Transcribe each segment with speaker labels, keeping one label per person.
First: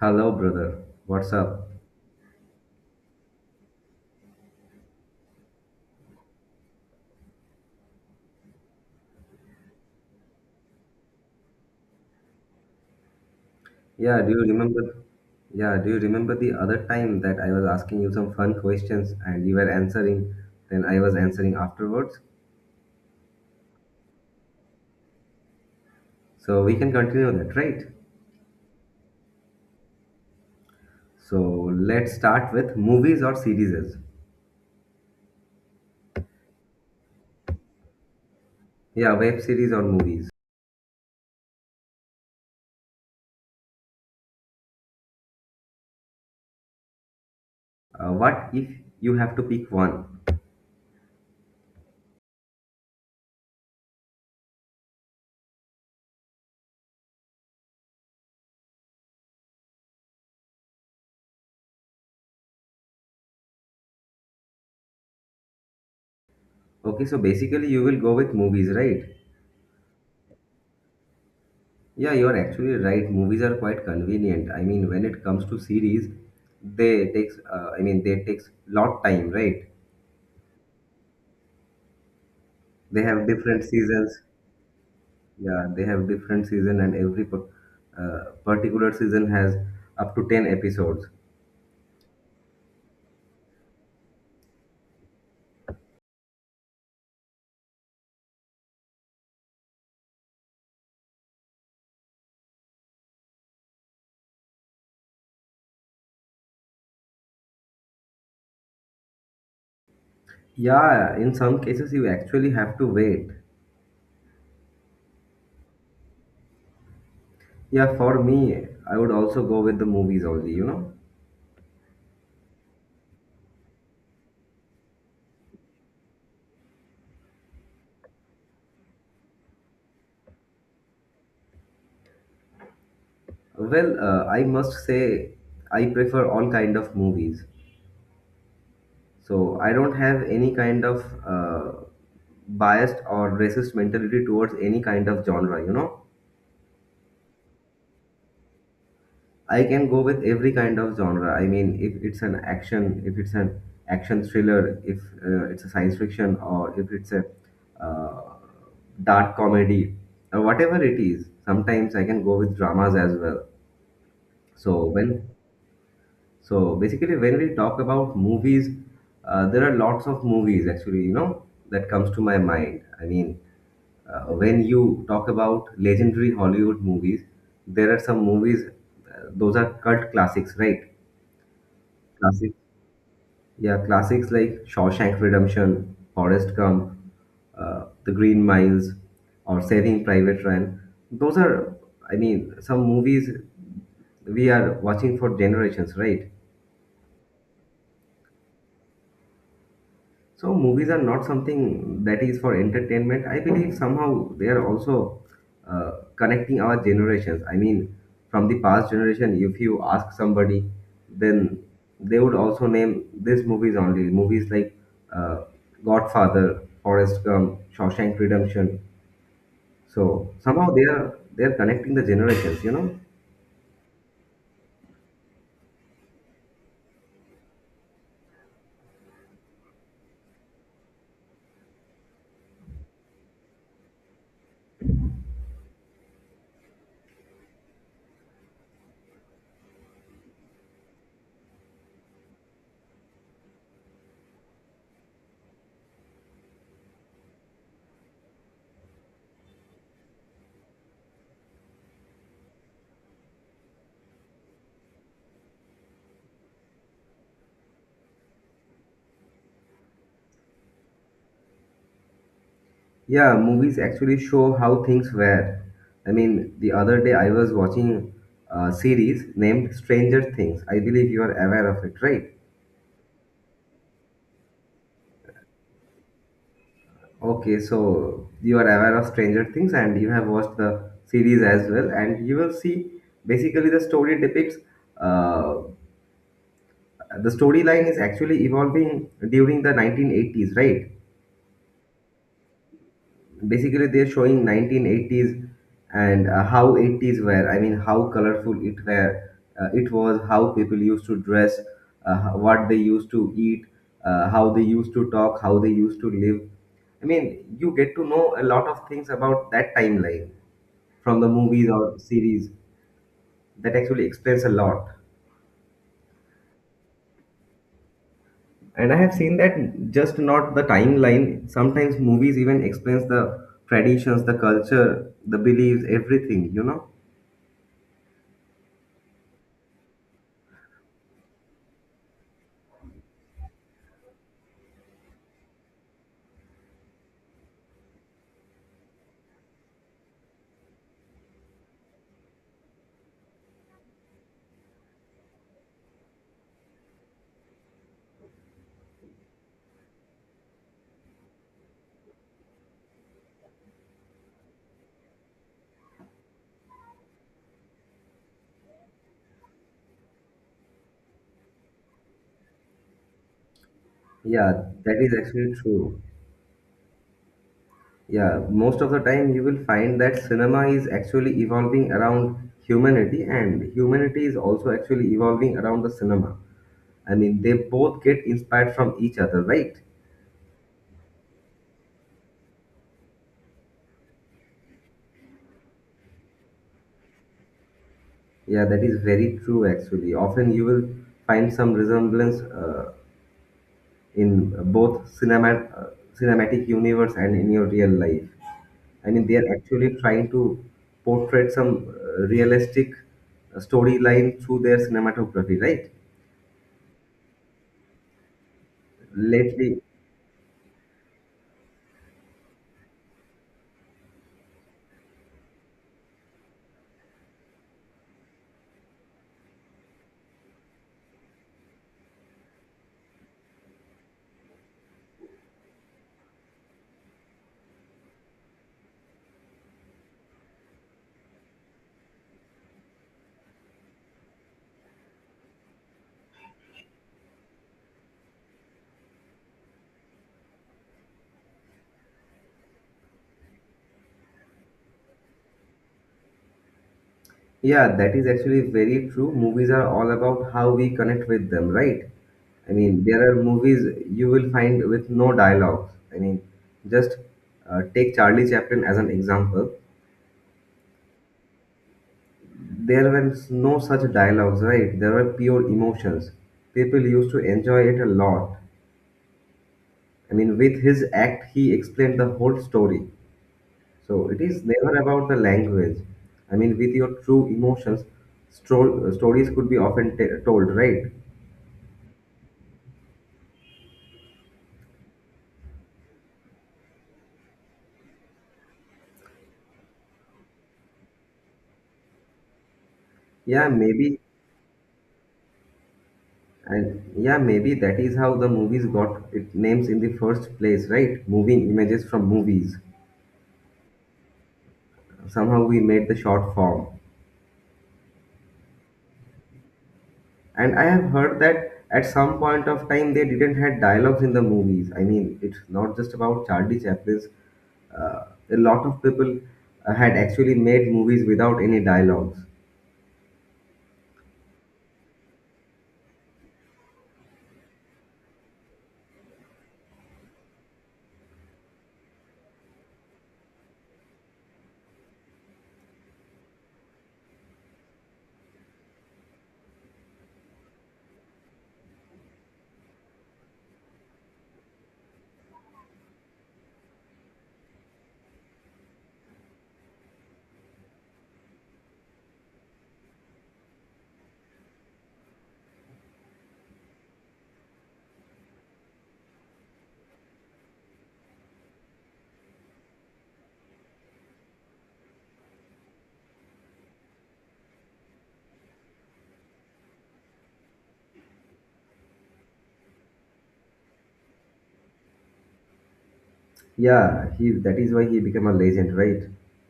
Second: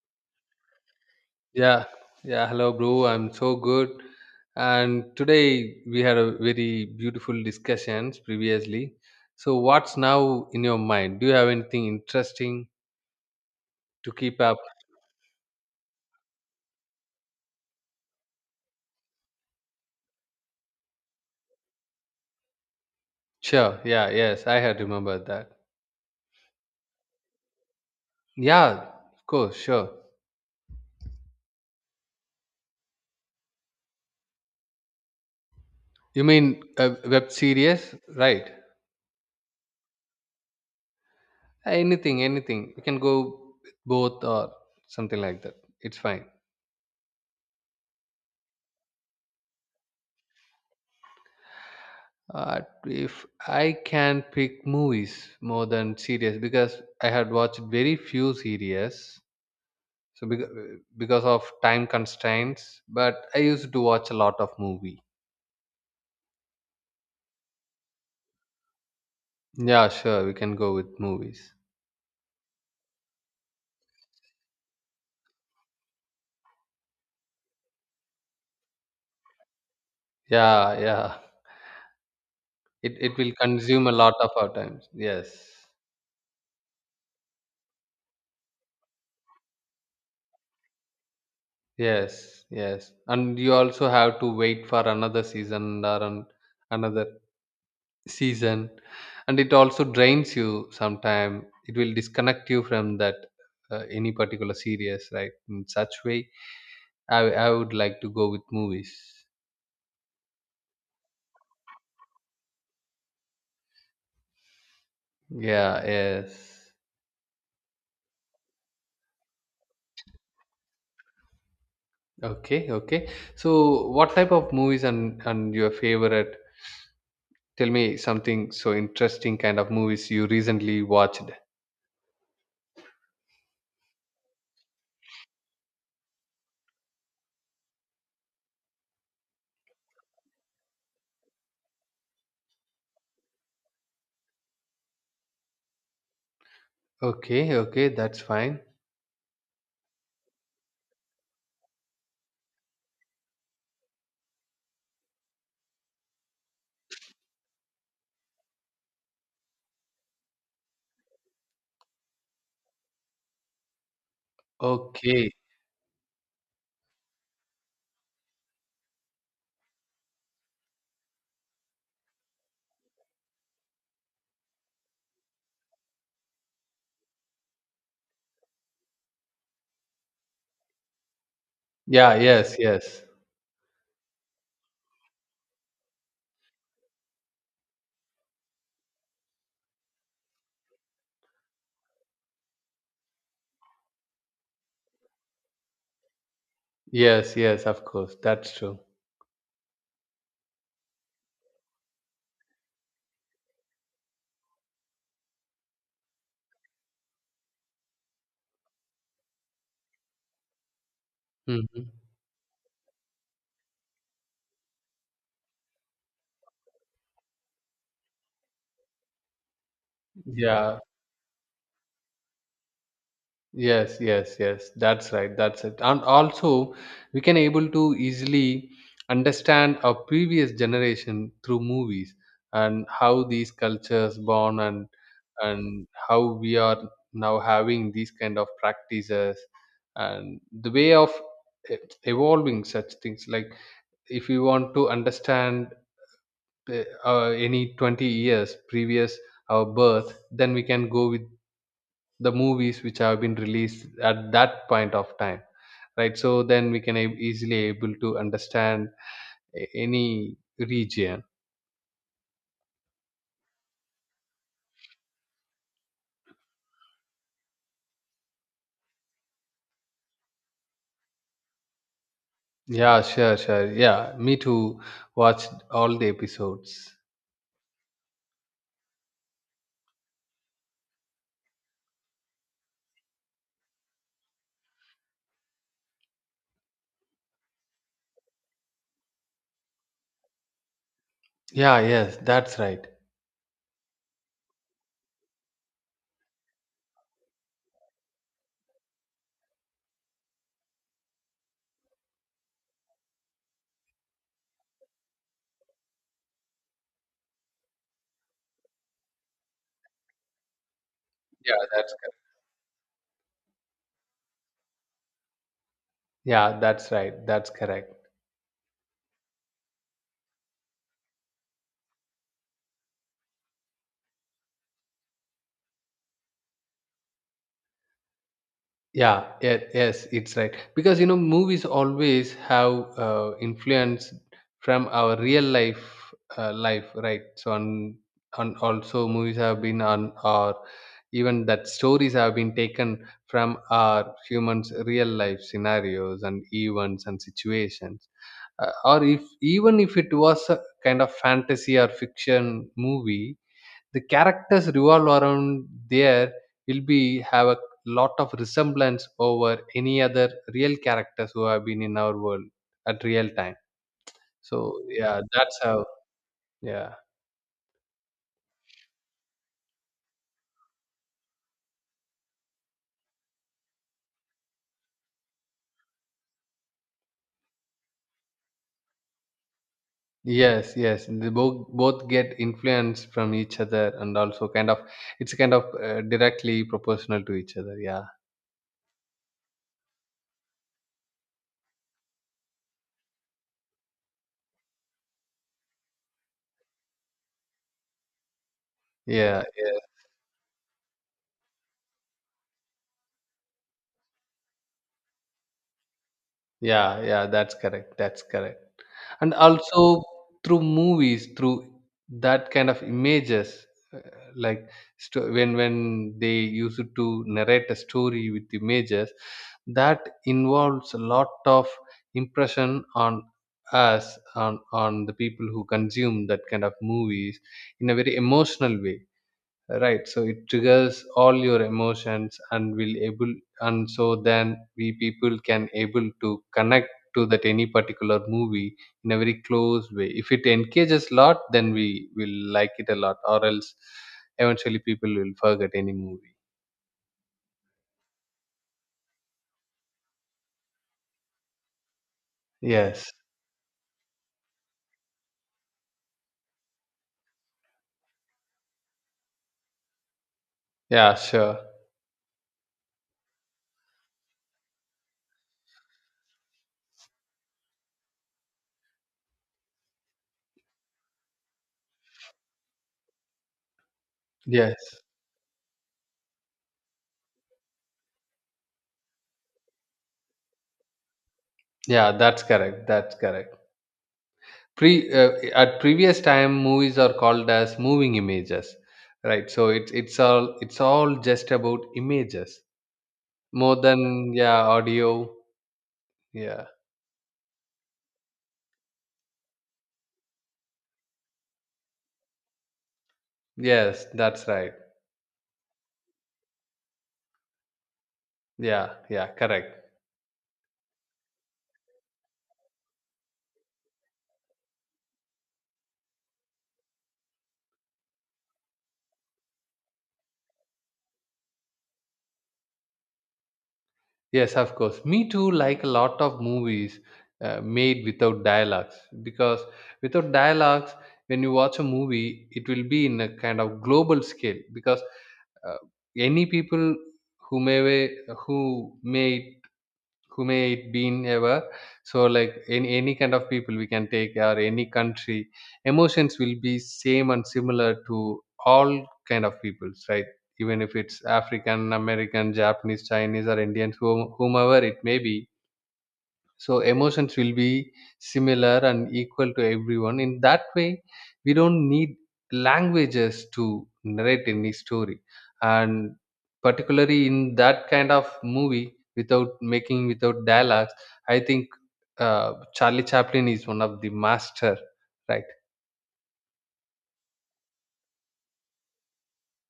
Speaker 1: Hello, brother. What's up?
Speaker 2: Yeah, yeah. Hello, bro. I'm so good. And today we had a very beautiful discussions previously. So, what's now in your mind? Do you have anything interesting to
Speaker 1: Yeah, do
Speaker 2: keep
Speaker 1: you
Speaker 2: up?
Speaker 1: remember? Yeah, do you remember the other time that I was asking you some fun questions and you were answering, then I was answering afterwards?
Speaker 2: Sure. Yeah. Yes, I had remembered that.
Speaker 1: So we can continue that, right?
Speaker 2: Yeah. Of course. Sure.
Speaker 1: So let's start with movies or series.
Speaker 2: You mean a web series, right?
Speaker 1: Yeah, web series or movies.
Speaker 2: Anything. Anything. We can go with both or something like that. It's fine.
Speaker 1: What if you have to pick one?
Speaker 2: Uh, if I can pick movies more than series because I had watched very few series, so because of time constraints, but I used to watch a lot of movie.
Speaker 1: Okay, so basically you will go with movies, right?
Speaker 2: Yeah, sure, we can go with movies.
Speaker 1: Yeah, you're actually right. Movies are quite convenient. I mean, when it comes to series, they takes, I mean, they takes lot time, right?
Speaker 2: Yeah, yeah. It
Speaker 1: They
Speaker 2: it
Speaker 1: have
Speaker 2: will
Speaker 1: different
Speaker 2: consume a lot
Speaker 1: seasons.
Speaker 2: of our times. Yes.
Speaker 1: Yeah, they have different season, and every particular season has up to ten episodes.
Speaker 2: Yes, yes. And you also have to wait for another season or an, another season, and it also drains you sometime it will disconnect you from that any particular series, right? In such way I would like to go with movies.
Speaker 1: Yeah, in some cases you actually have to wait.
Speaker 2: Yeah, yes.
Speaker 1: Yeah, for me, I would also go with the movies only.
Speaker 2: Okay, okay. So what type of movies and your favorite, tell me something so interesting kind of movies you recently watched.
Speaker 1: Well, I must say I prefer all kind of movies. So I don't have any kind of biased or racist mentality towards any kind of genre. You know,
Speaker 2: Okay, okay, that's fine.
Speaker 1: I can go with every kind of genre. I mean, if it's an action thriller, if it's a science fiction, or if it's a uh, dark comedy, or whatever it is. Sometimes I can go with dramas as well. So when
Speaker 2: Okay.
Speaker 1: So basically, when we talk about movies, there are lots of movies actually, that comes to my mind. I mean, when you talk about legendary Hollywood movies, there are some movies, those are cult classics, right?
Speaker 2: Yeah,
Speaker 1: Classics.
Speaker 2: yes, yes.
Speaker 1: Yeah, classics like Shawshank Redemption, Forrest Gump, The Green Miles, or Saving Private Ryan. Those are, I mean, some movies we are watching for generations, right?
Speaker 2: Yes, yes, of course, that's true.
Speaker 1: So movies are not something that is for entertainment. I believe somehow they are also connecting our generations. I mean, from the past generation, if you ask somebody, then
Speaker 2: Hmm.
Speaker 1: they would also name these movies only. Movies like uh, Godfather, Forrest Gump, Shawshank Redemption. So somehow
Speaker 2: Yeah.
Speaker 1: they are connecting the generations. You know.
Speaker 2: Yes, yes, yes. That's right. That's it. And also, we can able to easily understand our previous generation through movies and how these cultures born, and how we are now having these kind of practices and the way of e- evolving such things. Like, if we want to understand any 20 years previous our birth, then we can go with the movies which have been released at that point of time, right? So then we can easily able to understand any region.
Speaker 1: Yeah, movies actually show how things were. I mean, the other day I was watching a series named Stranger Things. I believe you are aware of it, right?
Speaker 2: Yeah, sure, sure. Yeah, me too, watched all the episodes.
Speaker 1: Okay, so you are aware of Stranger Things and you have watched the series as well, and you will see basically uh, the storyline is actually evolving during the 1980s, right?
Speaker 2: Yeah, yes, that's right.
Speaker 1: Basically they're showing 1980s, and how 80s were. I mean, how colorful it were, it was. How people used to dress, what they used to eat, how they used to talk, how they used to live. I mean, you get to know a lot of things about that timeline from the
Speaker 2: Yeah,
Speaker 1: movies
Speaker 2: that's
Speaker 1: or
Speaker 2: correct.
Speaker 1: series that actually explains a lot.
Speaker 2: Yeah, that's right, that's correct.
Speaker 1: And I have seen that, just not the timeline, sometimes movies even explains the traditions, the culture, the beliefs, everything.
Speaker 2: Yeah, yeah, yes, it's right, because you know movies always have influence from our real life, life, right? So on also movies have been on or even that stories have been taken from our humans real life scenarios and events and situations, or if even if it was a kind of fantasy or fiction movie, the characters revolve around there will be have a lot of resemblance over any other real characters who have been in our world at real time. So
Speaker 1: Yeah, that is
Speaker 2: yeah,
Speaker 1: actually
Speaker 2: that's how.
Speaker 1: true.
Speaker 2: Yeah,
Speaker 1: Yeah, most of the time you will find that cinema is actually evolving around humanity, and humanity is also actually evolving around the cinema. I mean, they both get inspired from each other, right?
Speaker 2: yes, yes, they both both get influenced from each other, and also kind of it's kind of directly proportional to each other. Yeah,
Speaker 1: Yeah, that is very true actually. Often you will find some resemblance in both cinema, cinematic universe and in your real life. I mean, they
Speaker 2: yeah,
Speaker 1: are
Speaker 2: yeah,
Speaker 1: actually trying to portray some realistic storyline through their cinematography, right?
Speaker 2: yeah. Yeah, that's correct, that's correct. And
Speaker 1: Lately,
Speaker 2: also through movies, through that kind of images, uh, like, when they used to narrate a story with images, that involves a lot of impression on us, on on the people who consume that kind of movies in a very emotional way, right? So it triggers all your emotions and will able, and so then we people can able to connect to that any particular movie in a very close way. If it engages lot, then we will like it a lot, or else eventually people will forget any movie.
Speaker 1: yeah, that is actually very true. Movies are all about how we connect with them, right? I mean,
Speaker 2: Yes.
Speaker 1: there are movies you will find with no dialogues. I mean, just take Charlie Chaplin as an example.
Speaker 2: Yeah, sure.
Speaker 1: There were no such dialogues, right? There were pure emotions. People used to enjoy it a lot. I mean, with his act, he explained the whole story. So it is never
Speaker 2: Yes.
Speaker 1: about the language. I mean, with your true emotions, stories could be often told, right?
Speaker 2: Yeah, that's correct, that's correct. Pre at previous time, movies are called as moving images, right? So it's all, it's all just about images.
Speaker 1: Yeah,
Speaker 2: More than
Speaker 1: maybe,
Speaker 2: yeah, audio. Yeah.
Speaker 1: maybe that is how the movies got its names in the first place, right? Moving images from movies.
Speaker 2: Yes, that's right.
Speaker 1: Somehow we made the short form.
Speaker 2: Yeah, yeah, correct.
Speaker 1: And I have heard that at some point of time they didn't had dialogues in the movies. I mean, it's not just about Charlie Chaplin's. Uh, a lot of people had actually made movies without any dialogues.
Speaker 2: Yes, of course. Me too, like a lot of movies made without dialogues, because without dialogues, when you watch a movie, it will be in a kind of global scale, because uh, any people who may who may who may it been ever. So like, in any kind of people we can take or any country, emotions will be same and similar to all kind of peoples, right? Even if it's African American, Japanese, Chinese, or Indians, whomever it may be, so emotions will be similar and equal to everyone. In that way, we don't need languages to narrate any story, and particularly in that kind of movie without making, without dialogues, I think Charlie Chaplin is one of the master, right?
Speaker 1: Yeah, he that is why he became a legend, right?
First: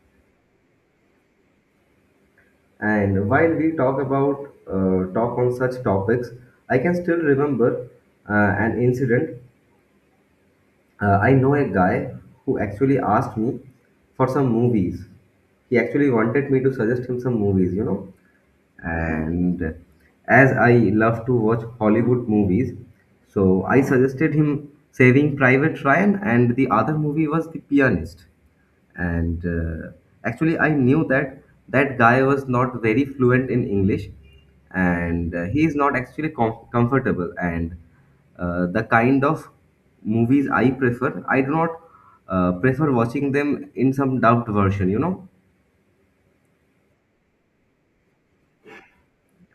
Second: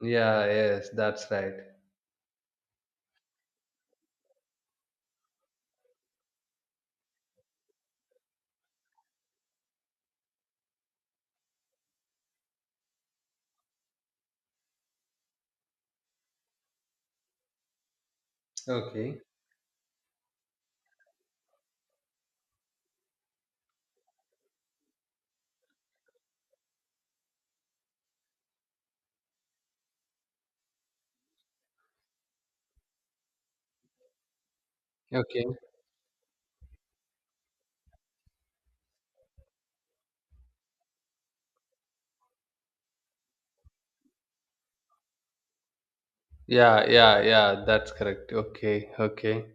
Speaker 2: Yeah, yes, that's right.
Speaker 1: And while we talk on such topics, I can still remember an incident. I know a guy who actually asked me for some movies. He actually wanted me to suggest him some movies.
Speaker 2: Okay,
Speaker 1: And as I love to watch Hollywood movies, so I suggested him Saving Private Ryan, and the other movie was The Pianist. And actually, I knew that that guy was not very fluent in English, and
Speaker 2: okay.
Speaker 1: he is not actually comfortable. And the kind of movies I prefer, I do not prefer watching them in some dubbed version.
Speaker 2: Yeah, yeah, yeah, that's correct. Okay, okay.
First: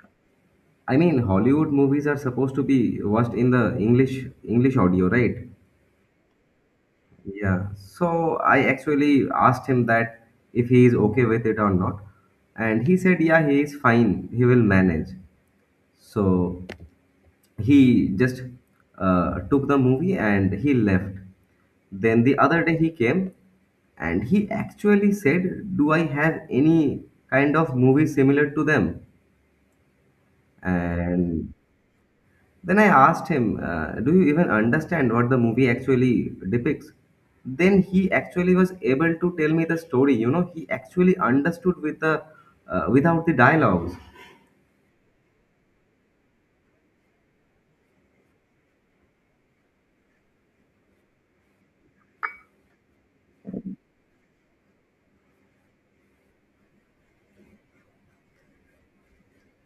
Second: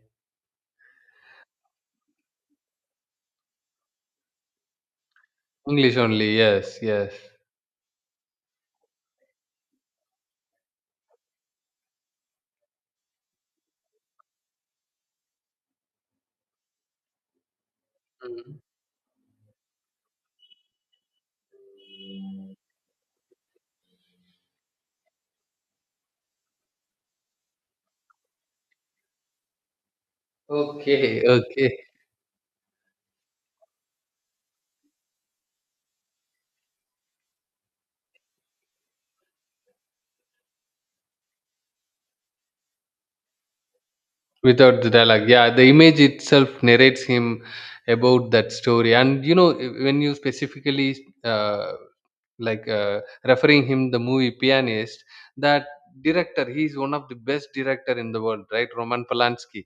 Speaker 1: I mean, Hollywood movies are supposed to be watched in the English audio, right?
Speaker 2: English only, yes, yes.
Speaker 1: Yeah. So I actually asked him that if he is okay with it or not, and he said, yeah, he is fine. He will manage. So he just
Speaker 2: Mhm.
Speaker 1: took the movie and he left. Then the other day he came and he actually said, do I have any kind of movie similar to them?
Speaker 2: Okay,
Speaker 1: And
Speaker 2: okay.
Speaker 1: then I asked him, do you even understand what the movie actually depicts? Then he actually was able to tell me the story. You know, he actually understood without the dialogues.
Speaker 2: Without the dialogue, yeah, the image itself narrates him about that story. And you know, when you specifically uh, like referring him the movie Pianist, that director, he is one of the best director in the world, right? Roman Polanski.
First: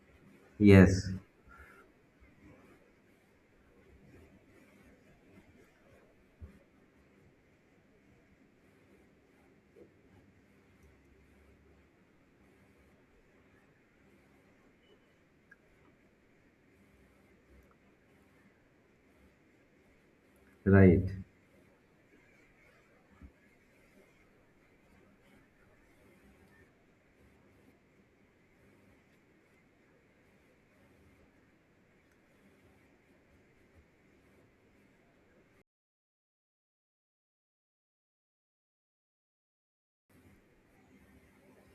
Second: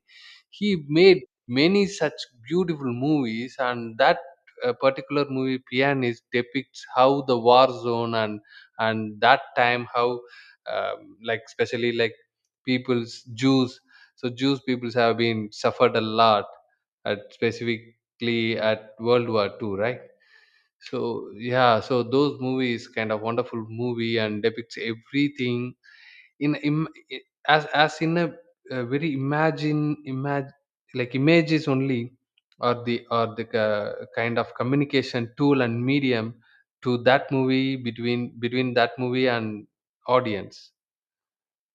Speaker 2: He
Speaker 1: Yes,
Speaker 2: made many such beautiful movies. And that particular movie Pianist depicts how the war zone and that time how like especially like people's Jews, so Jews peoples have been suffered a lot at specifically at World War 2, right?
Speaker 1: right.
Speaker 2: So yeah, so those movies kind of wonderful movie and depicts everything in as in a very imagine imag like images only, or the kind of communication tool and medium to that movie, between between that movie and audience.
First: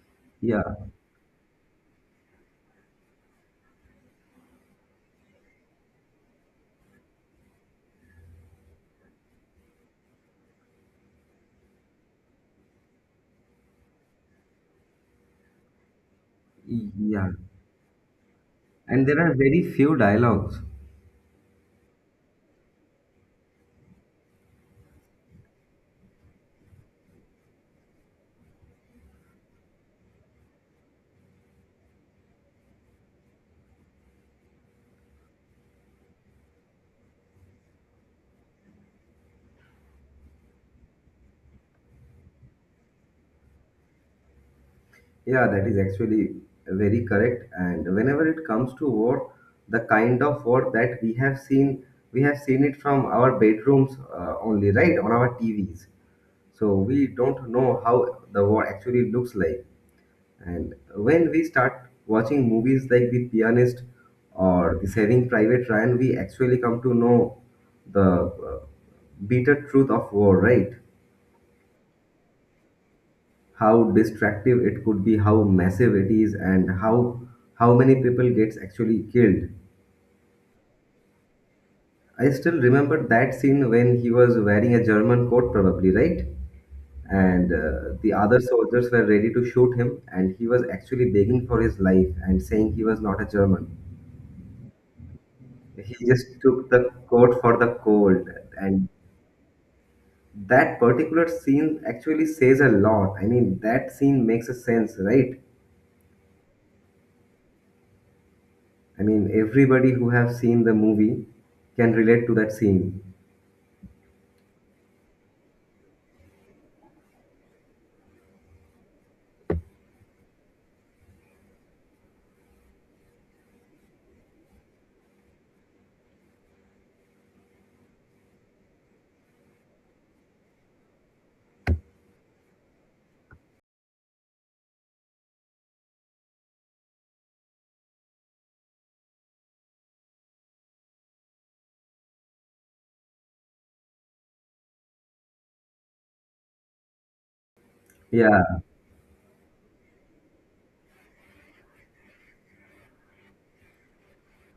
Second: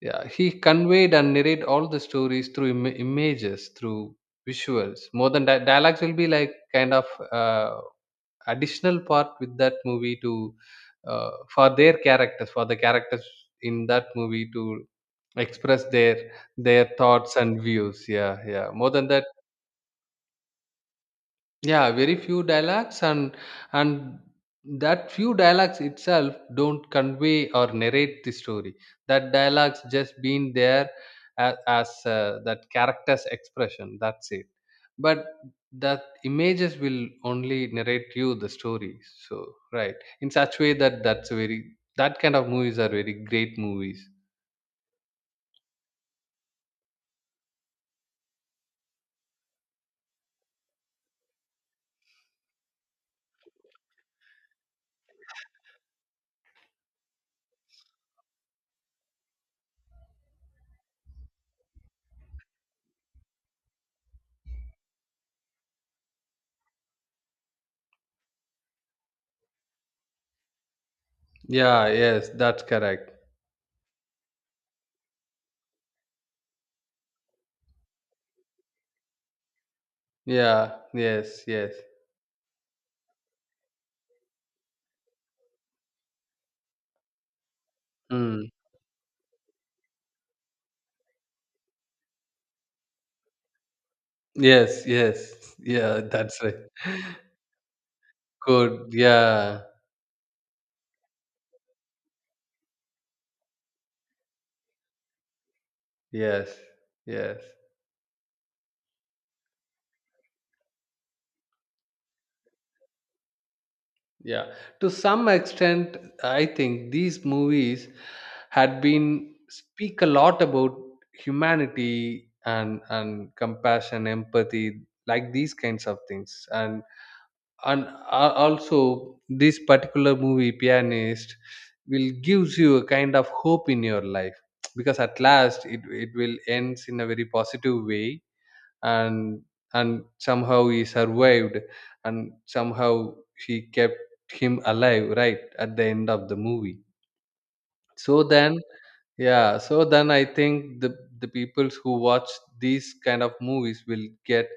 Speaker 2: Yeah, he
Speaker 1: Yeah,
Speaker 2: conveyed and narrate all the stories through images, through visuals, more than that dialogues will be like kind of uh, additional part with that movie to for their characters, for the characters in that movie to express their
Speaker 1: yeah.
Speaker 2: thoughts and views. Yeah, yeah, more
Speaker 1: And
Speaker 2: than
Speaker 1: there
Speaker 2: that.
Speaker 1: are very few dialogues.
Speaker 2: Yeah, very few dialects, and that few dialects itself don't convey or narrate the story. That dialects just been there as that character's expression, that's it. But that images will only narrate you the story, so right. In such way, that that's a very that kind of movies are very great movies.
Speaker 1: Yeah, that is actually very correct. And whenever it comes to war, the kind of war that we have seen it from our bedrooms only, right? On our TVs. So we don't know how the war actually looks like. And when we start watching movies like The Pianist or the Saving Private Ryan, we actually come to know the uh, bitter truth of war, right?
Speaker 2: Yeah, yes, that's correct.
Speaker 1: How destructive it could be, how massive it is, and how many people gets actually killed.
Speaker 2: Yeah, yes, yes.
Speaker 1: I still remember that scene when he was wearing a German coat, probably, right? And the other
Speaker 2: Mm.
Speaker 1: soldiers were ready to shoot him and he was actually begging for his life and saying he was not a German.
Speaker 2: Yes, yes, yeah,
Speaker 1: He just
Speaker 2: that's right.
Speaker 1: took the coat for the cold. And
Speaker 2: Good. Yeah.
Speaker 1: that particular scene actually says a lot. I mean, that scene makes a sense, right?
Speaker 2: Yes. Yes.
Speaker 1: I mean, everybody who have seen the movie can relate to that scene.
Speaker 2: Yeah. To some extent, I think these movies had been speak a lot about humanity and compassion, empathy, like these kinds of things. And also this particular movie, Pianist, will gives you a kind of hope in your life, because at last it will ends in a very positive way, and and somehow he survived, and somehow he kept him alive right at the end of the movie. So
Speaker 1: Yeah.
Speaker 2: then yeah, so then I think the peoples who watch these kind of movies will get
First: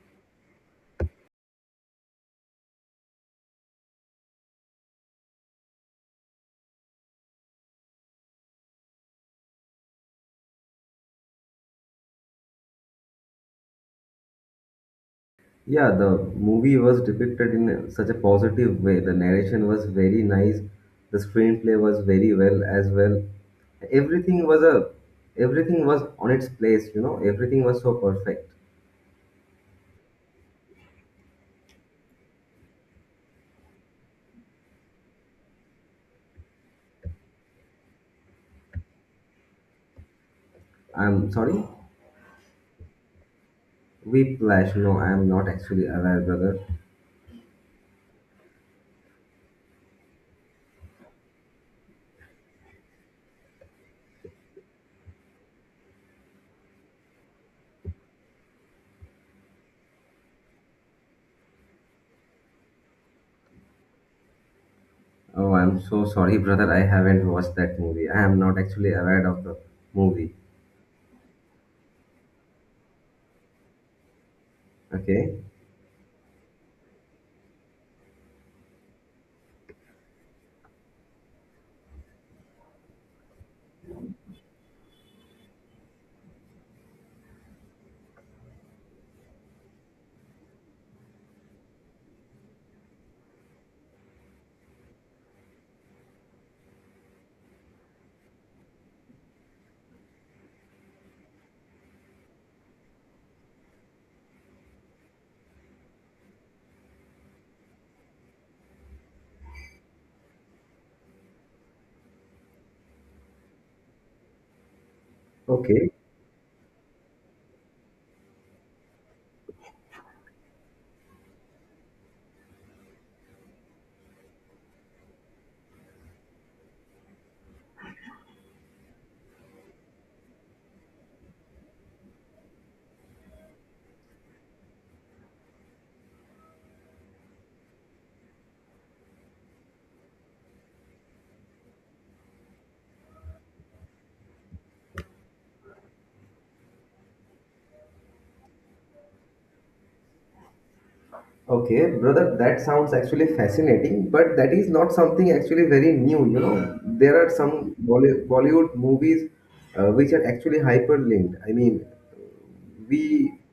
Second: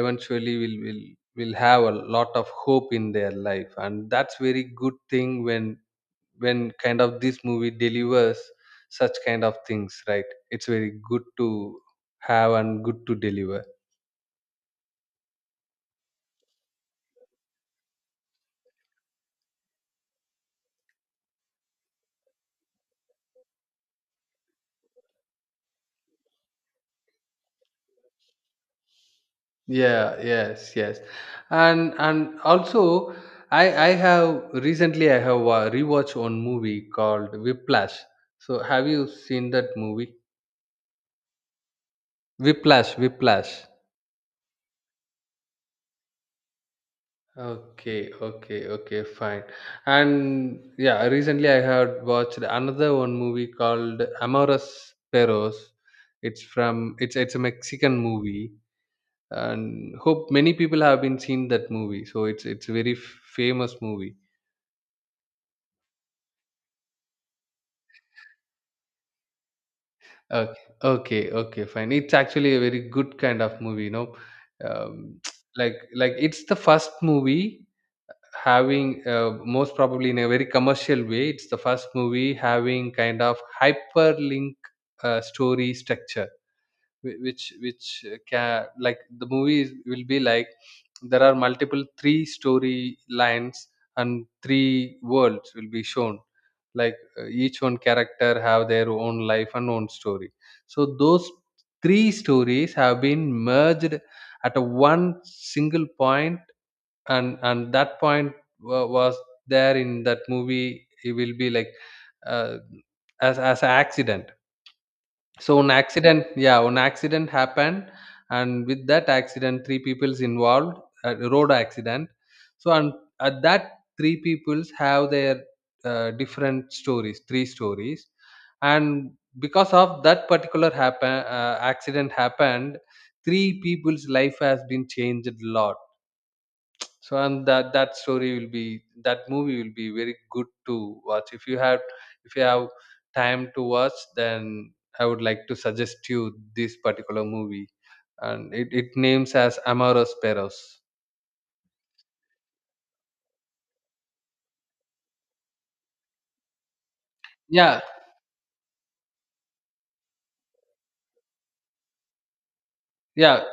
Speaker 2: eventually will have a lot of hope in their life. And that's very good thing when kind of this movie delivers such kind of things, right? It's very good to have and good to deliver.
Speaker 1: Yeah, the movie was depicted in such a positive way. The narration was very nice. The screenplay was very well as well. Everything was a Everything was on its place. Everything was so perfect.
Speaker 2: Yeah, yes, yes. And also, I have recently I have rewatched one movie called Whiplash. So have you seen that movie
Speaker 1: I'm sorry.
Speaker 2: Whiplash? Whiplash.
Speaker 1: Whiplash. No, I am not actually aware, brother.
Speaker 2: Okay, okay, okay, fine. And yeah, recently I had watched another one movie called Amores Perros. It's from, it's a Mexican movie, and hope many people have been seen that movie. So it's a very famous movie.
Speaker 1: Oh, I'm so sorry, brother. I haven't watched that movie. I am not actually aware of the movie.
Speaker 2: Okay, okay, okay, fine. It's actually a very good kind of movie, you know. Um,
Speaker 1: Okay.
Speaker 2: like it's the first movie having most probably in a very commercial way, it's the first movie having kind of hyperlink story structure, which can, like the movie will be like, there are multiple three-story lines, and three worlds will be shown, like each one character have their own life and own story. So those three stories have been merged at a one single point, and that point was there in that movie. It will be like uh, as an accident. So an
Speaker 1: Okay.
Speaker 2: accident, yeah, an accident happened, and with that accident, three people's involved, a road accident. So and at that, three people's have their different stories, three stories, and because of that particular happen accident happened, three people's life has been changed a lot. So and that that story will be, that movie will be very good to watch. If you have, if you have time to watch, then I would like to suggest you this particular movie. And it names as Amaro Sparrows.
Speaker 1: Okay, brother, that sounds actually fascinating, but that is not something actually very new. You know, there are some
Speaker 2: Yeah.
Speaker 1: Bollywood movies which are actually hyperlinked. I mean, we
Speaker 2: Yeah,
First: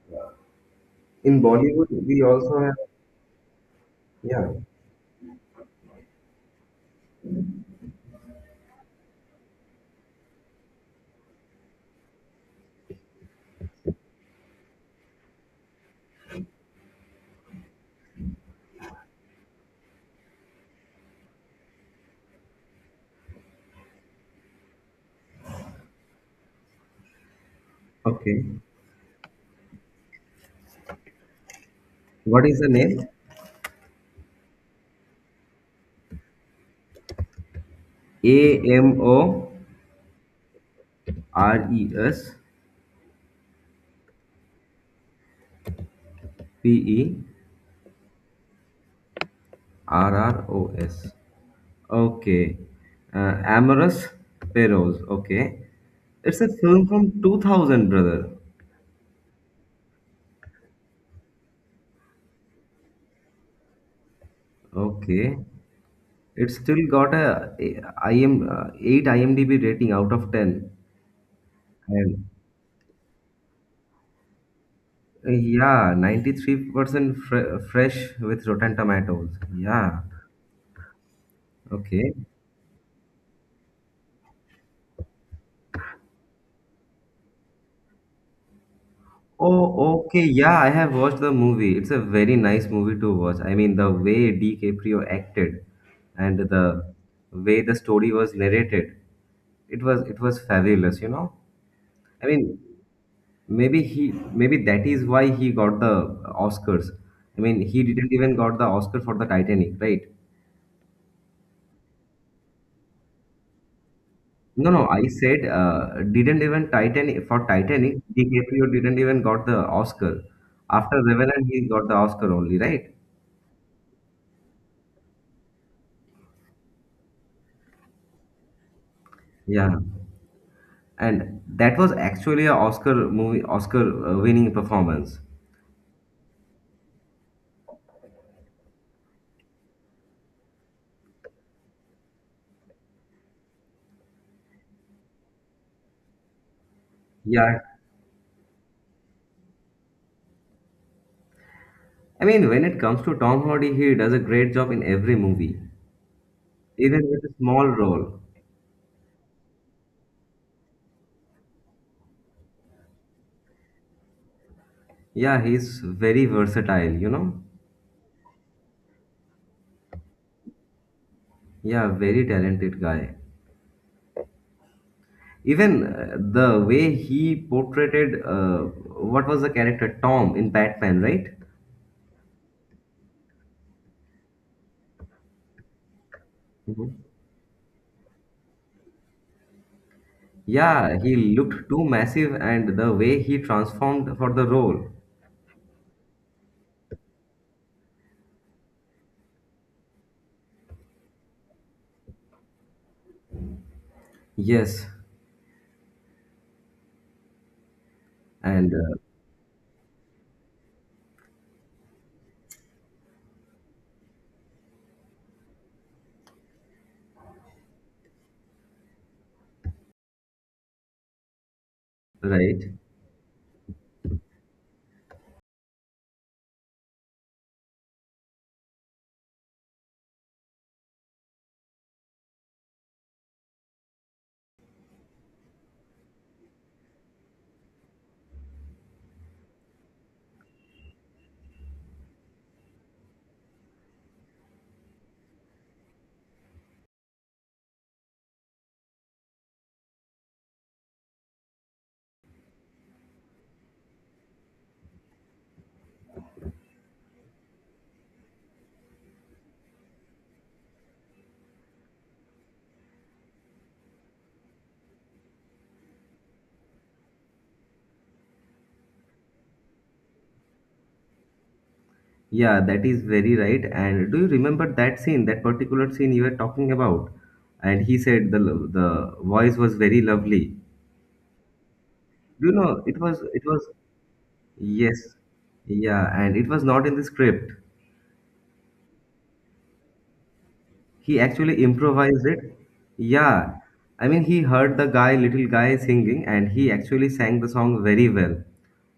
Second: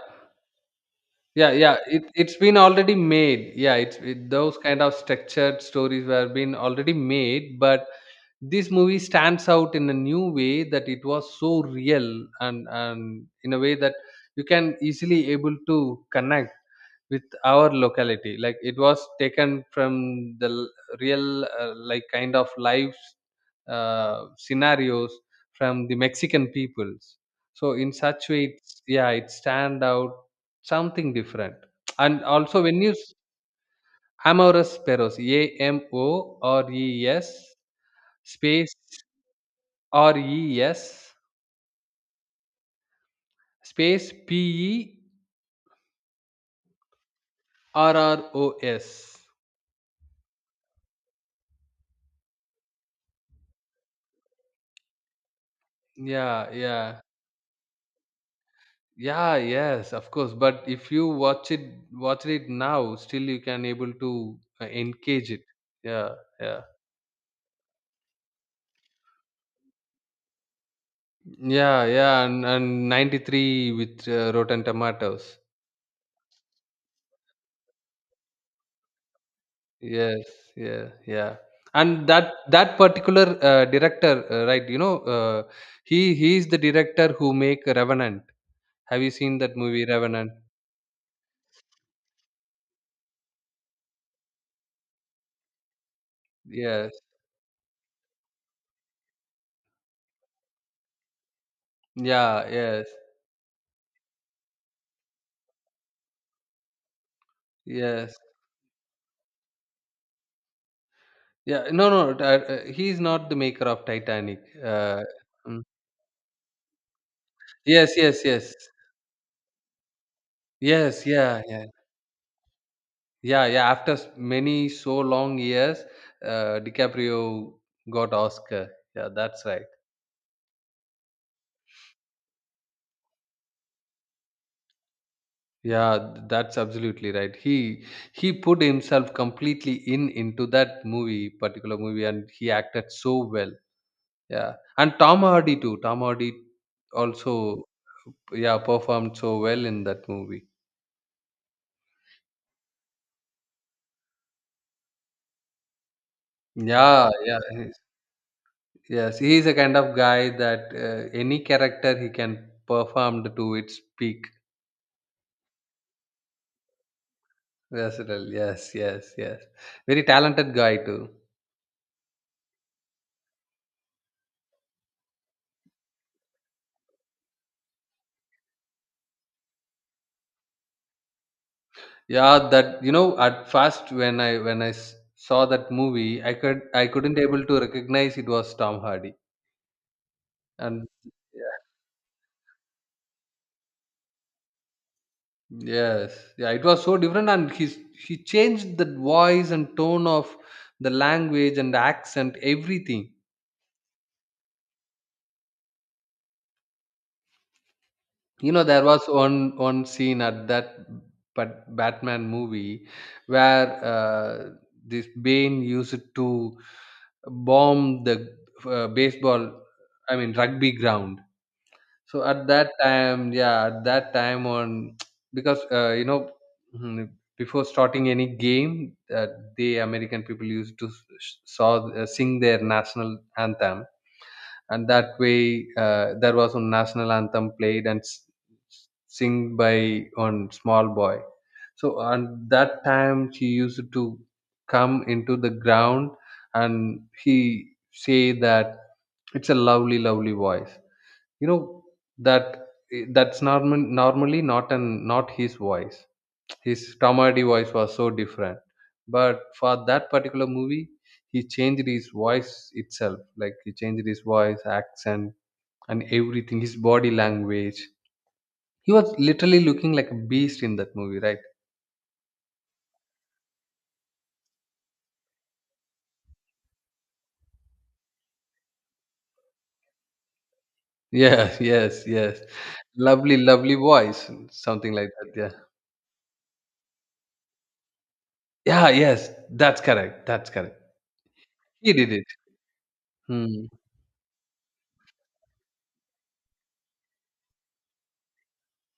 Speaker 1: in
Speaker 2: yeah, yeah,
Speaker 1: Bollywood
Speaker 2: it,
Speaker 1: we
Speaker 2: it's been
Speaker 1: also have
Speaker 2: already made. Yeah, it's it,
Speaker 1: yeah.
Speaker 2: those kind of structured stories were been already made, but this movie stands out in a new way. That it was so real, and in a way that you can easily able to connect with our locality. Like it was taken from the real like kind of life uh, scenarios from the Mexican peoples. So in such way
Speaker 1: Okay.
Speaker 2: it's, yeah, it stand out something different. And
Speaker 1: What is
Speaker 2: also
Speaker 1: the
Speaker 2: when you
Speaker 1: name?
Speaker 2: Amorous Sparrows. A M O R E S
Speaker 1: A
Speaker 2: space
Speaker 1: M O
Speaker 2: R E S
Speaker 1: R E S
Speaker 2: space P E
Speaker 1: P E
Speaker 2: R R O S.
Speaker 1: R R O S. Okay. Amorous Perros. Okay. It's a
Speaker 2: Yeah,
Speaker 1: film
Speaker 2: yeah.
Speaker 1: from 2000, brother.
Speaker 2: Yeah, yes, of course. But if you watch it now, still you can able to engage
Speaker 1: Okay.
Speaker 2: it. Yeah,
Speaker 1: It's
Speaker 2: yeah,
Speaker 1: still got a IM 8 IMDb rating out of 10
Speaker 2: yeah,
Speaker 1: and
Speaker 2: yeah. And 93 with Rotten Tomatoes.
Speaker 1: yeah, 93% fresh with Rotten Tomatoes. Yeah.
Speaker 2: Yes, yeah, yeah. And
Speaker 1: Okay.
Speaker 2: that that particular director, right? He is the director who make Revenant. Have you seen that movie
Speaker 1: Oh, okay.
Speaker 2: Revenant?
Speaker 1: Yeah, I have watched the movie. It's a very nice movie to watch. I mean, the way DiCaprio acted and
Speaker 2: Yes,
Speaker 1: the way the story was narrated, it was fabulous. I
Speaker 2: yeah,
Speaker 1: mean,
Speaker 2: yes,
Speaker 1: maybe maybe that is why he got the Oscars. I mean, he didn't
Speaker 2: yes.
Speaker 1: even got the Oscar for the Titanic, right?
Speaker 2: Yeah, no, no. He is not the maker of Titanic.
Speaker 1: No, no,
Speaker 2: Uh,
Speaker 1: I said didn't even Titanic for
Speaker 2: Yes,
Speaker 1: Titanic,
Speaker 2: yes, yes.
Speaker 1: DiCaprio didn't even got the Oscar. After
Speaker 2: Yes, yeah,
Speaker 1: Revenant,
Speaker 2: yeah.
Speaker 1: he got the Oscar only, right?
Speaker 2: Yeah, yeah. After many so long years, DiCaprio got Oscar. Yeah, that's right.
Speaker 1: Yeah, and that was actually a Oscar movie, Oscar winning performance.
Speaker 2: Yeah, that's absolutely right. He put himself completely in into that movie, particular movie, and he acted so well. Yeah, and Tom Hardy too. Tom Hardy also,
Speaker 1: Yeah,
Speaker 2: yeah, performed so well in that movie.
Speaker 1: I mean, when it comes to Tom Hardy, he does a great job in every movie, even
Speaker 2: Yeah,
Speaker 1: with a
Speaker 2: yeah.
Speaker 1: small role.
Speaker 2: Yes, he is a kind of guy that any character he can perform to its peak.
Speaker 1: Yeah, he's very versatile.
Speaker 2: Versatile. Yes, yes, yes. Very talented guy too.
Speaker 1: Yeah, very talented guy. Even the way he portrayed what was the character Tom in Batman, right?
Speaker 2: Yeah, that. At first, when I saw that movie, I
Speaker 1: Mhm.
Speaker 2: couldn't able to recognize it was Tom Hardy. And
Speaker 1: Yeah, he looked too massive, and the way he transformed for the role.
Speaker 2: yes, yeah, it was so different, and he changed the voice and tone of the language and accent, everything.
Speaker 1: Yes, and
Speaker 2: There was one scene at that, but Batman movie where this Bane used to bomb the, baseball, I mean, rugby ground. So at
Speaker 1: right.
Speaker 2: that time, on because mhm, before starting any game, the American people used to s- saw sing their national anthem. And that way, there was a national anthem played and sing by one small boy. So, and that time, she used to come into the ground, and he say that it's a lovely, lovely voice. you know that that's normally not his voice. His Tamadi voice was so different. But for that particular movie, he changed his voice itself. Like he changed his voice, accent, and everything. His body language. He was literally looking like a beast in that movie, right?
Speaker 1: Yeah, that is very right. And do you remember that scene, that particular scene you were talking about? And he said the voice was very lovely.
Speaker 2: Yes, yes, yes.
Speaker 1: Do you know it was
Speaker 2: Lovely,
Speaker 1: it was
Speaker 2: lovely voice, something like
Speaker 1: Yes,
Speaker 2: that. Yeah.
Speaker 1: yeah, and it was not in the script.
Speaker 2: Yeah. Yes, that's correct. That's correct.
Speaker 1: He actually
Speaker 2: He did
Speaker 1: improvised
Speaker 2: it.
Speaker 1: it. Yeah.
Speaker 2: Hmm.
Speaker 1: I mean, he heard the guy, little guy singing, and he actually sang the song very well.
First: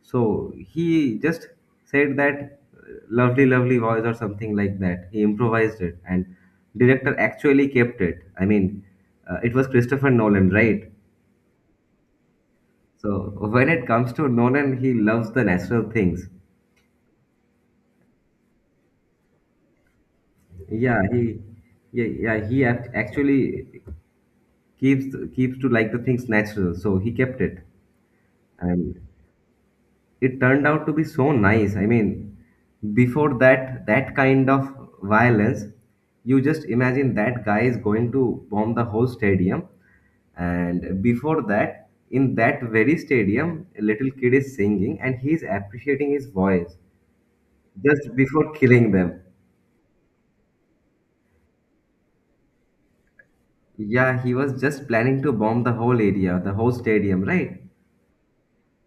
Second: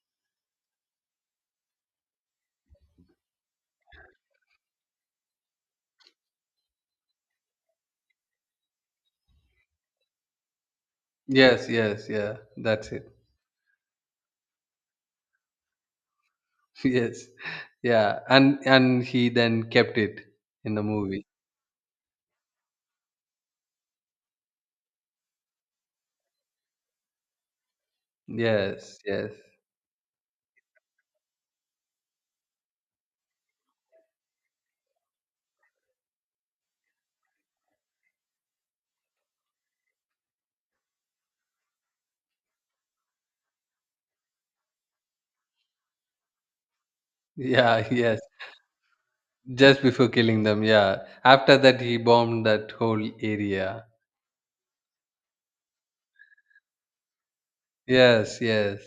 Speaker 1: So he just said that lovely, lovely voice or something like that. He improvised it, and director actually kept it. I mean, it was Christopher Nolan, right?
Speaker 2: Yes, yes, yeah. That's it.
Speaker 1: So when it comes to Nolan, he loves the natural things.
Speaker 2: Yes. Yeah. And he then kept it in the
Speaker 1: Yeah,
Speaker 2: movie.
Speaker 1: he, yeah, yeah, actually keeps to like the things natural. So he kept it.
Speaker 2: Yes,
Speaker 1: And
Speaker 2: yes.
Speaker 1: it turned out to be so nice. I mean, before that, that kind of violence, you just imagine that guy is going to bomb the whole stadium. And before that, in that very stadium, a little kid is singing and he is appreciating his voice
Speaker 2: Yeah,
Speaker 1: just
Speaker 2: yes.
Speaker 1: before killing them.
Speaker 2: Just before killing them, yeah. After that, he bombed that whole area.
Speaker 1: Yeah, he was just planning to bomb the whole area, the whole stadium, right?
Speaker 2: Yes, yes.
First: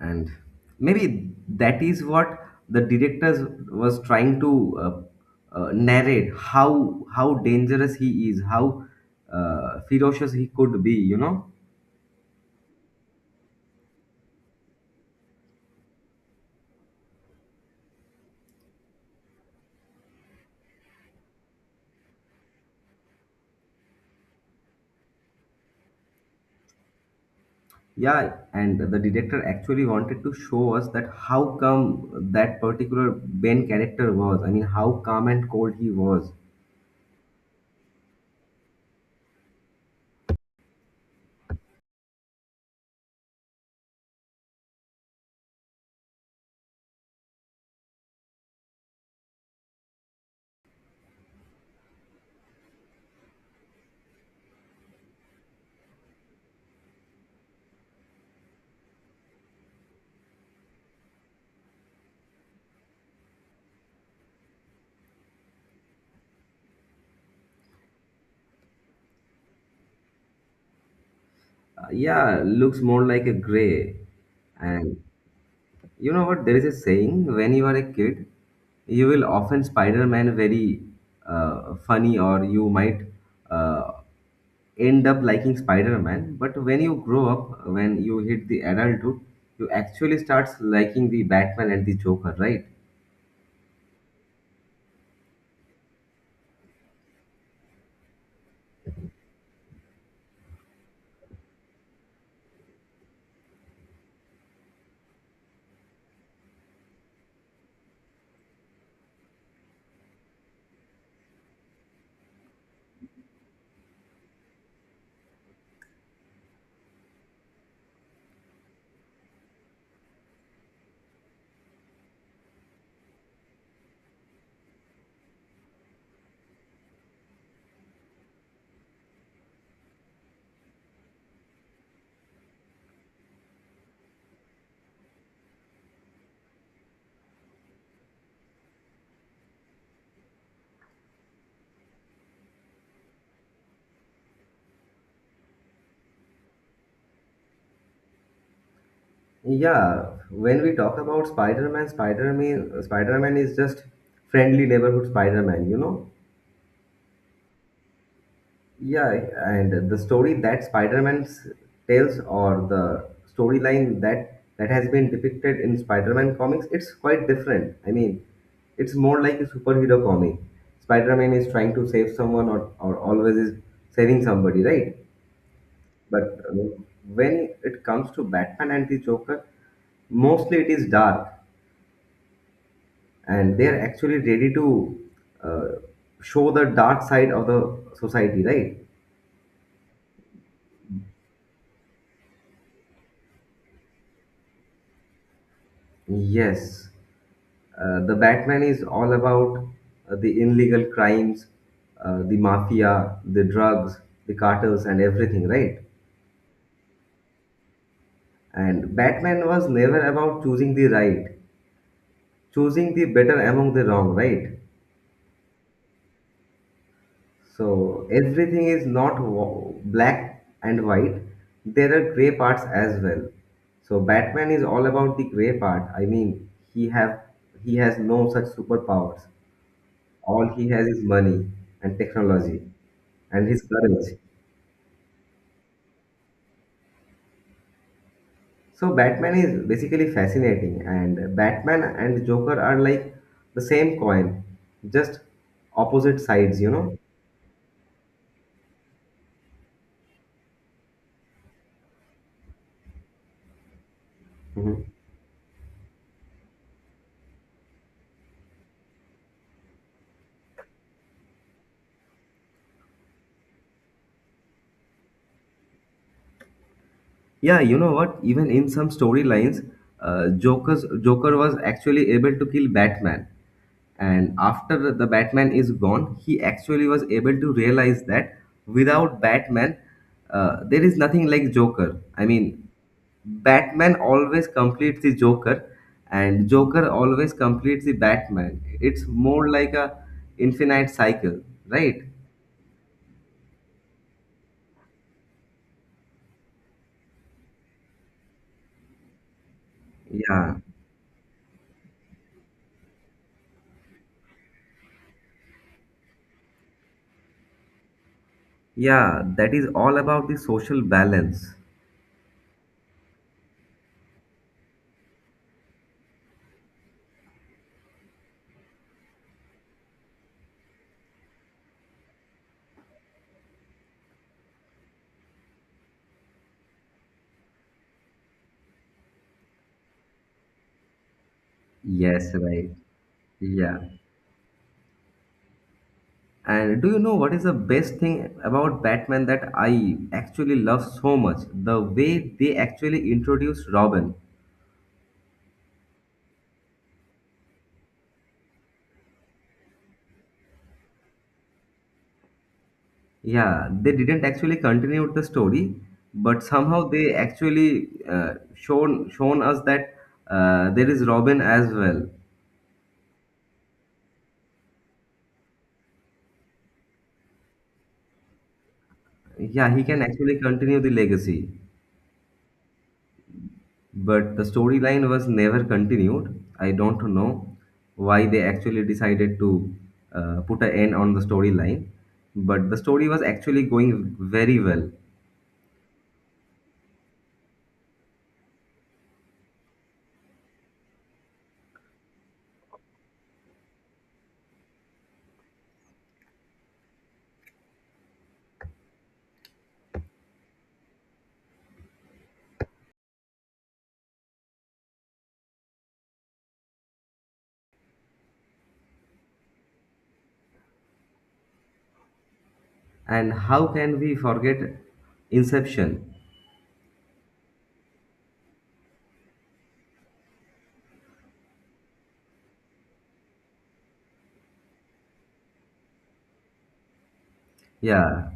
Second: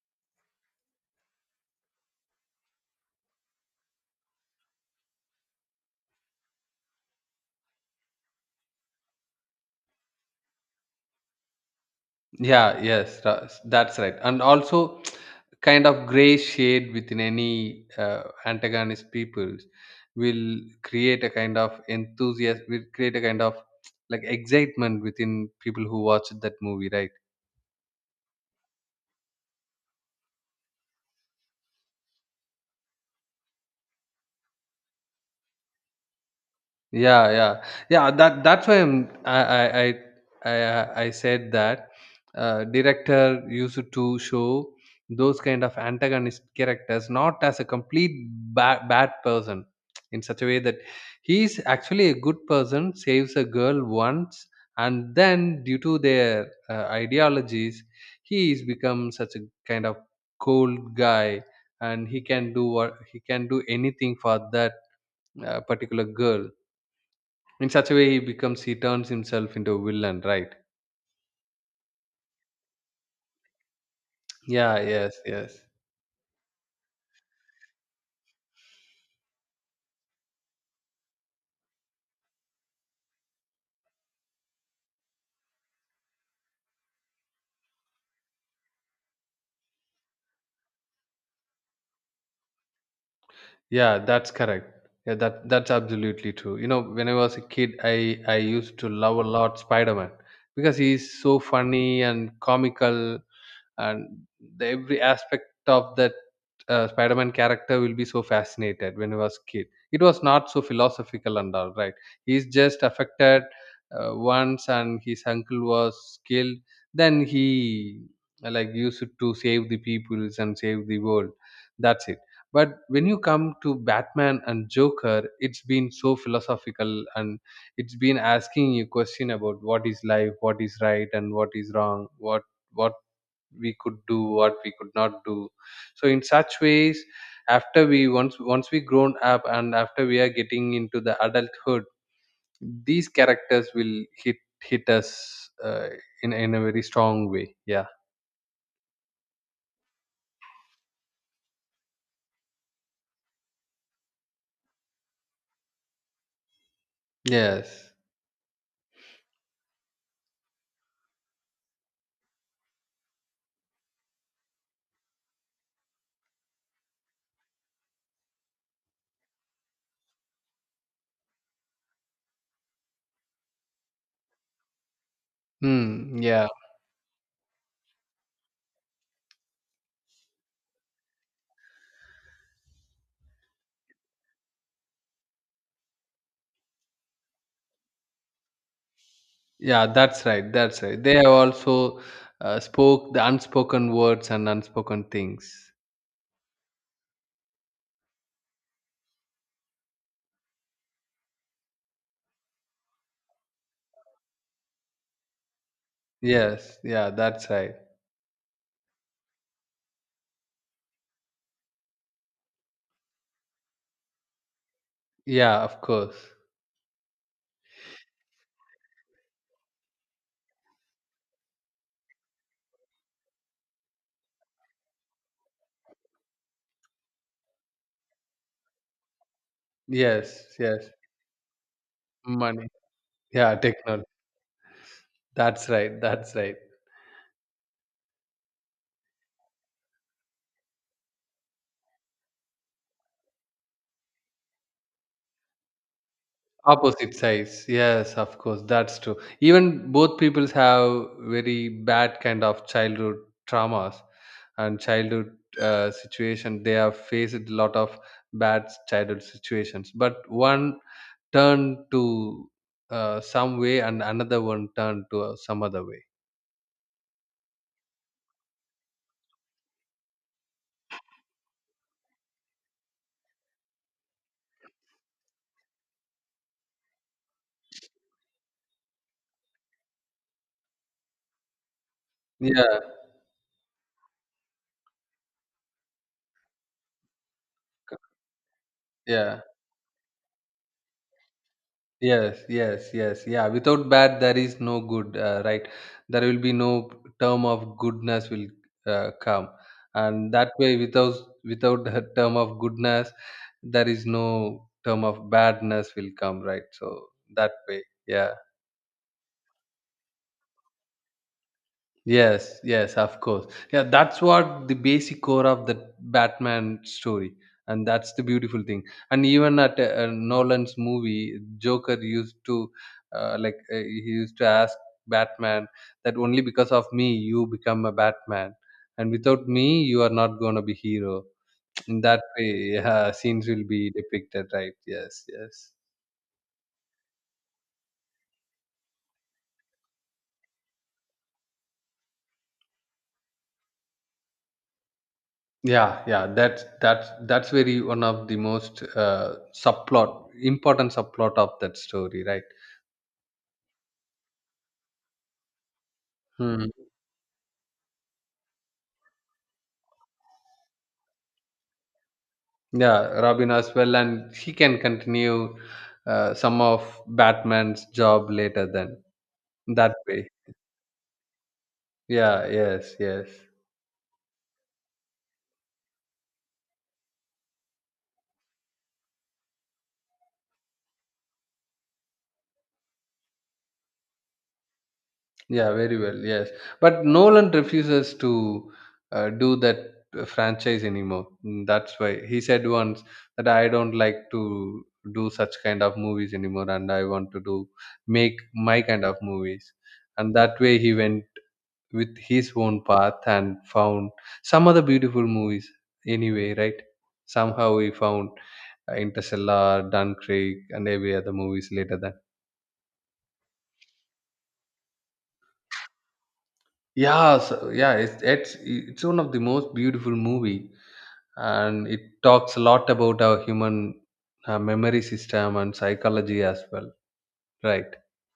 Speaker 1: And maybe that is what the directors was trying to narrate how dangerous he is, how ferocious he could be.
Speaker 2: Yeah, yes. That's right. And also, kind of gray shade within any antagonist peoples will create a kind of enthusiasm, will create a kind of like excitement within people who watch that movie, right?
Speaker 1: Yeah, and the director actually wanted to show us that how come that particular ben character was, I mean, how calm and cold he was.
Speaker 2: Yeah, yeah, yeah. That's why I'm, I said that director used to show those kind of antagonist characters not as a complete bad person, in such a way that he's actually a good person, saves a girl once, and then due to their ideologies, he's become such a kind of cold guy, and he can do anything for that particular girl. In such a way, he turns himself into a villain, right?
Speaker 1: Yeah, looks more like a gray.
Speaker 2: Yeah,
Speaker 1: And
Speaker 2: yes, yes.
Speaker 1: you know what? There is a saying: when you are a kid, you will often Spider Man very funny, or you might uh, end up liking Spider Man. But when you grow up, when you hit the adulthood, you actually starts liking the Batman and the Joker, right?
Speaker 2: Yeah, that's correct. Yeah, that's absolutely true. You know, when I was a kid, I used to love a lot Spider-Man, because he's so funny and comical. And every aspect of that Spider-Man character will be so fascinated when he was kid. It was not so philosophical and all, right? He's just affected once, and his uncle was killed. Then he like used it to save the peoples and save the world. That's it. But when you come to Batman and Joker, it's been so philosophical, and it's been asking you question about what is life, what is right and what is wrong, what we could do, what we could not do. So in such ways, after we once we grown up, and after we are getting into the adulthood, these characters will hit us, uh, in a very strong way. Yeah.
Speaker 1: Yeah, when we talk about Spider-Man, Spider-Man is just friendly neighborhood Spider-Man, you know?
Speaker 2: Yes.
Speaker 1: Yeah, and the story that Spider-Man tells, or the storyline that has been depicted in Spider-Man comics, it's quite different. I mean, it's more like a superhero comic. Spider-Man is trying to save someone, or always is saving somebody, right?
Speaker 2: Hmm.
Speaker 1: But
Speaker 2: Yeah,
Speaker 1: uh, when it comes to Batman and the Joker, mostly it is dark and they are actually ready to uh, show the dark side of the society, right?
Speaker 2: yeah, that's right. That's right. They have also spoke the unspoken words and unspoken things.
Speaker 1: Yes, the Batman is all about the illegal crimes, the mafia, the drugs, the cartels, and everything, right?
Speaker 2: Yes, yeah, that's right.
Speaker 1: And Batman was never about choosing the right, choosing the better among the wrong, right?
Speaker 2: Yeah, of course.
Speaker 1: So everything is not wa- black and white. There are gray parts as well. So Batman is all about the gray part. I mean, he have he has no such superpowers. All
Speaker 2: Yes,
Speaker 1: he has
Speaker 2: yes.
Speaker 1: is money and technology
Speaker 2: Money.
Speaker 1: and
Speaker 2: Yeah,
Speaker 1: his
Speaker 2: technology.
Speaker 1: courage.
Speaker 2: That's right. That's right.
Speaker 1: So Batman is basically fascinating, and Batman and Joker are like the same coin, just opposite sides, you know.
Speaker 2: Opposite sides. Yes, of course, that's true. Even both peoples have very bad kind of childhood traumas and
Speaker 1: Mhm.
Speaker 2: childhood situation. They have faced a lot of bad childhood situations, but one turned to some way, and another one turned to some other way.
Speaker 1: Yeah, you know what? Even in some storylines, Joker's Joker was actually able to kill Batman, and after the batman is gone, he actually was able to realize that without batman, there is nothing like joker. I mean,
Speaker 2: Yeah,
Speaker 1: batman always completes the joker, and joker always completes the batman. It's
Speaker 2: yeah.
Speaker 1: more like a infinite cycle, right?
Speaker 2: Yes, yes, yes. Yeah, without bad, there is no good, right? There will be no term of goodness will come, and that
Speaker 1: Yeah,
Speaker 2: way, without a term of goodness, there is no term of badness will come, right? So that way, yeah.
Speaker 1: yeah, that is all about the social balance.
Speaker 2: Yes, yes, of course. Yeah, that's what the basic core of the Batman story, and that's the beautiful thing. And even at Nolan's movie, Joker used to, like, he used to ask Batman that only because of me you become a Batman, and without me you are not gonna be hero. In that
Speaker 1: Yes,
Speaker 2: way,
Speaker 1: right.
Speaker 2: yeah, scenes will
Speaker 1: Yeah.
Speaker 2: be depicted, right? Yes, yes.
Speaker 1: And do you know what is the best thing about Batman that I actually love so much? The way they actually introduced Robin.
Speaker 2: Yeah, yeah, that's very one of the most subplot, important subplot of that story, right?
Speaker 1: Yeah, they didn't actually continue the story, but
Speaker 2: Hmm.
Speaker 1: somehow they actually shown us that there is Robin as well.
Speaker 2: Yeah, Robin as well, and he can continue some of Batman's job later. Then
Speaker 1: Yeah, he
Speaker 2: that
Speaker 1: can
Speaker 2: way,
Speaker 1: actually continue the legacy.
Speaker 2: yeah, yes, yes.
Speaker 1: But the storyline was never continued. I don't know why they actually decided to put an end on the storyline, but the story was actually going very well.
Speaker 2: Yeah, very well. Yes, but Nolan refuses to do that franchise anymore. That's why he said once that I don't like to do such kind of movies anymore, and I want to do make my kind of movies. And that way, he went with his own path and found some other beautiful movies. Anyway, right? Somehow he found Interstellar, Dunkirk, and every other movies later. That.
Speaker 1: And how can we forget Inception?
Speaker 2: Yeah, so yeah, it's one of the most beautiful movie, and it talks a lot about our human memory system and psychology as well. Right?
Speaker 1: Yeah,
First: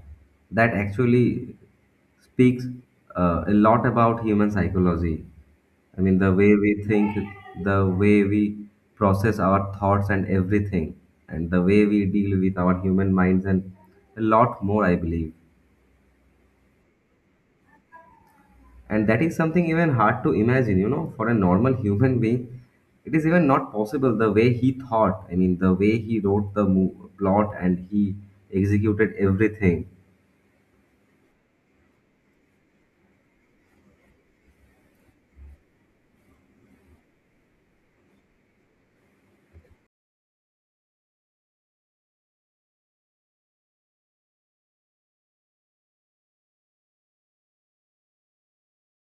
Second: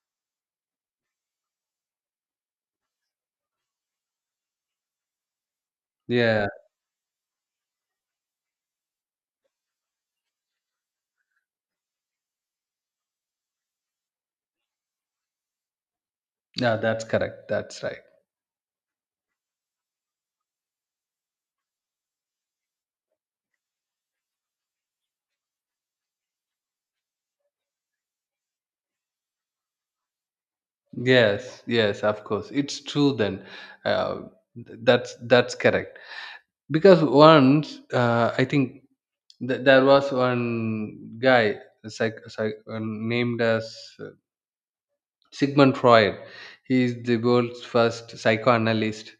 Speaker 1: that actually speaks a lot about human psychology. I mean, the
Speaker 2: Yeah,
Speaker 1: way we think, the way we process our thoughts and everything, and the way we deal with our human minds, and a lot more, I believe.
Speaker 2: yeah, that's correct. That's right.
Speaker 1: And that is something even hard to imagine, you know, for a normal human being. It is even not possible the way he thought. I mean, the way he wrote plot and he executed everything.
Speaker 2: Yes, yes, of course, it's true. Then, uh, that's correct. Because once I think there was one guy named as Sigmund Freud. He is the world's first psychoanalyst.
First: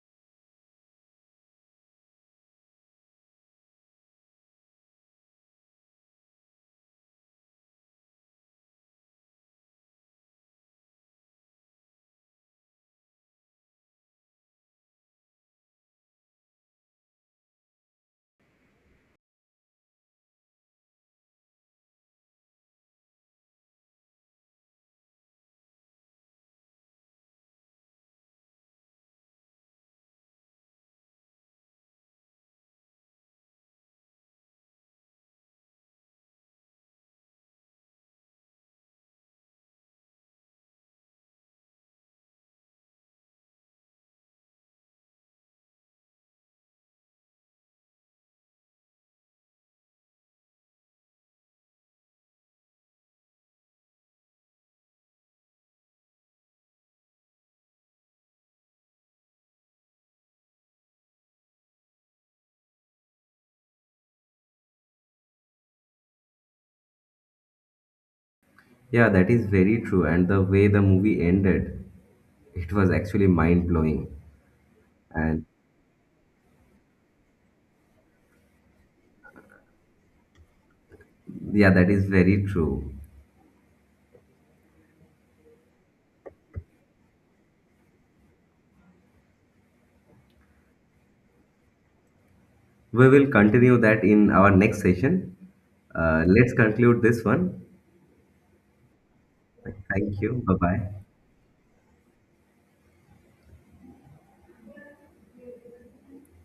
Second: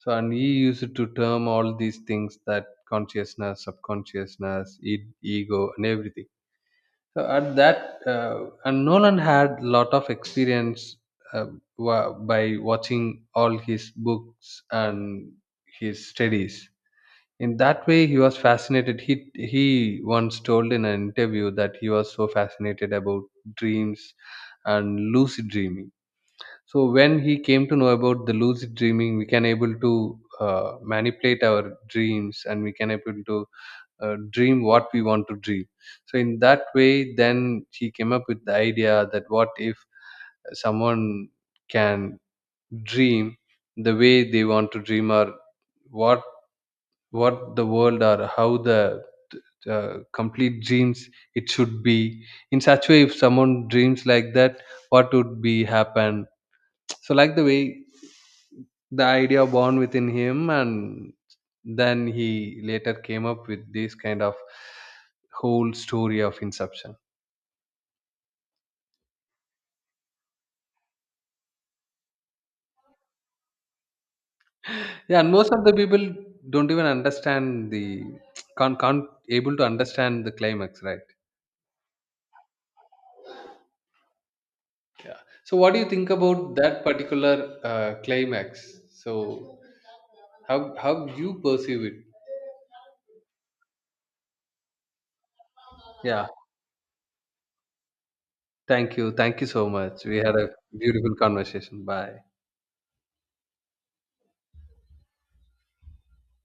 Speaker 2: So, and he used to term all these things that consciousness, subconsciousness, ego, and everything. So, and Nolan had a lot of experience, uh, by watching all his books and his studies. In that way, he was fascinated. He once told in an interview that he was so fascinated about dreams and lucid dreaming. So when he came to know about the lucid dreaming, we can able to manipulate our dreams, and we can able to dream what we want to dream. So in that way, then he came up with the idea that what if someone can dream the way they want to dream, or what what the world, or how the complete dreams it should be. In such way, if someone dreams like that, what would be happen. So like the way the idea born within him, and then he later came up with this kind of whole story of Inception.
Speaker 1: Yeah, that is very true. And the way the movie ended, it was actually mind blowing.
Speaker 2: Yeah, and
Speaker 1: And
Speaker 2: most of the people don't even understand the can't able to understand the climax, right?
Speaker 1: yeah, that is very true.
Speaker 2: Yeah, so what do you think about that particular climax? So how you perceive it?
Speaker 1: We will continue that in our next session.
Speaker 2: Yeah,
Speaker 1: Let's conclude this one.
Speaker 2: thank you. Thank you so much. We
Speaker 1: Thank
Speaker 2: had
Speaker 1: you.
Speaker 2: a
Speaker 1: Bye bye.
Speaker 2: beautiful conversation. Bye.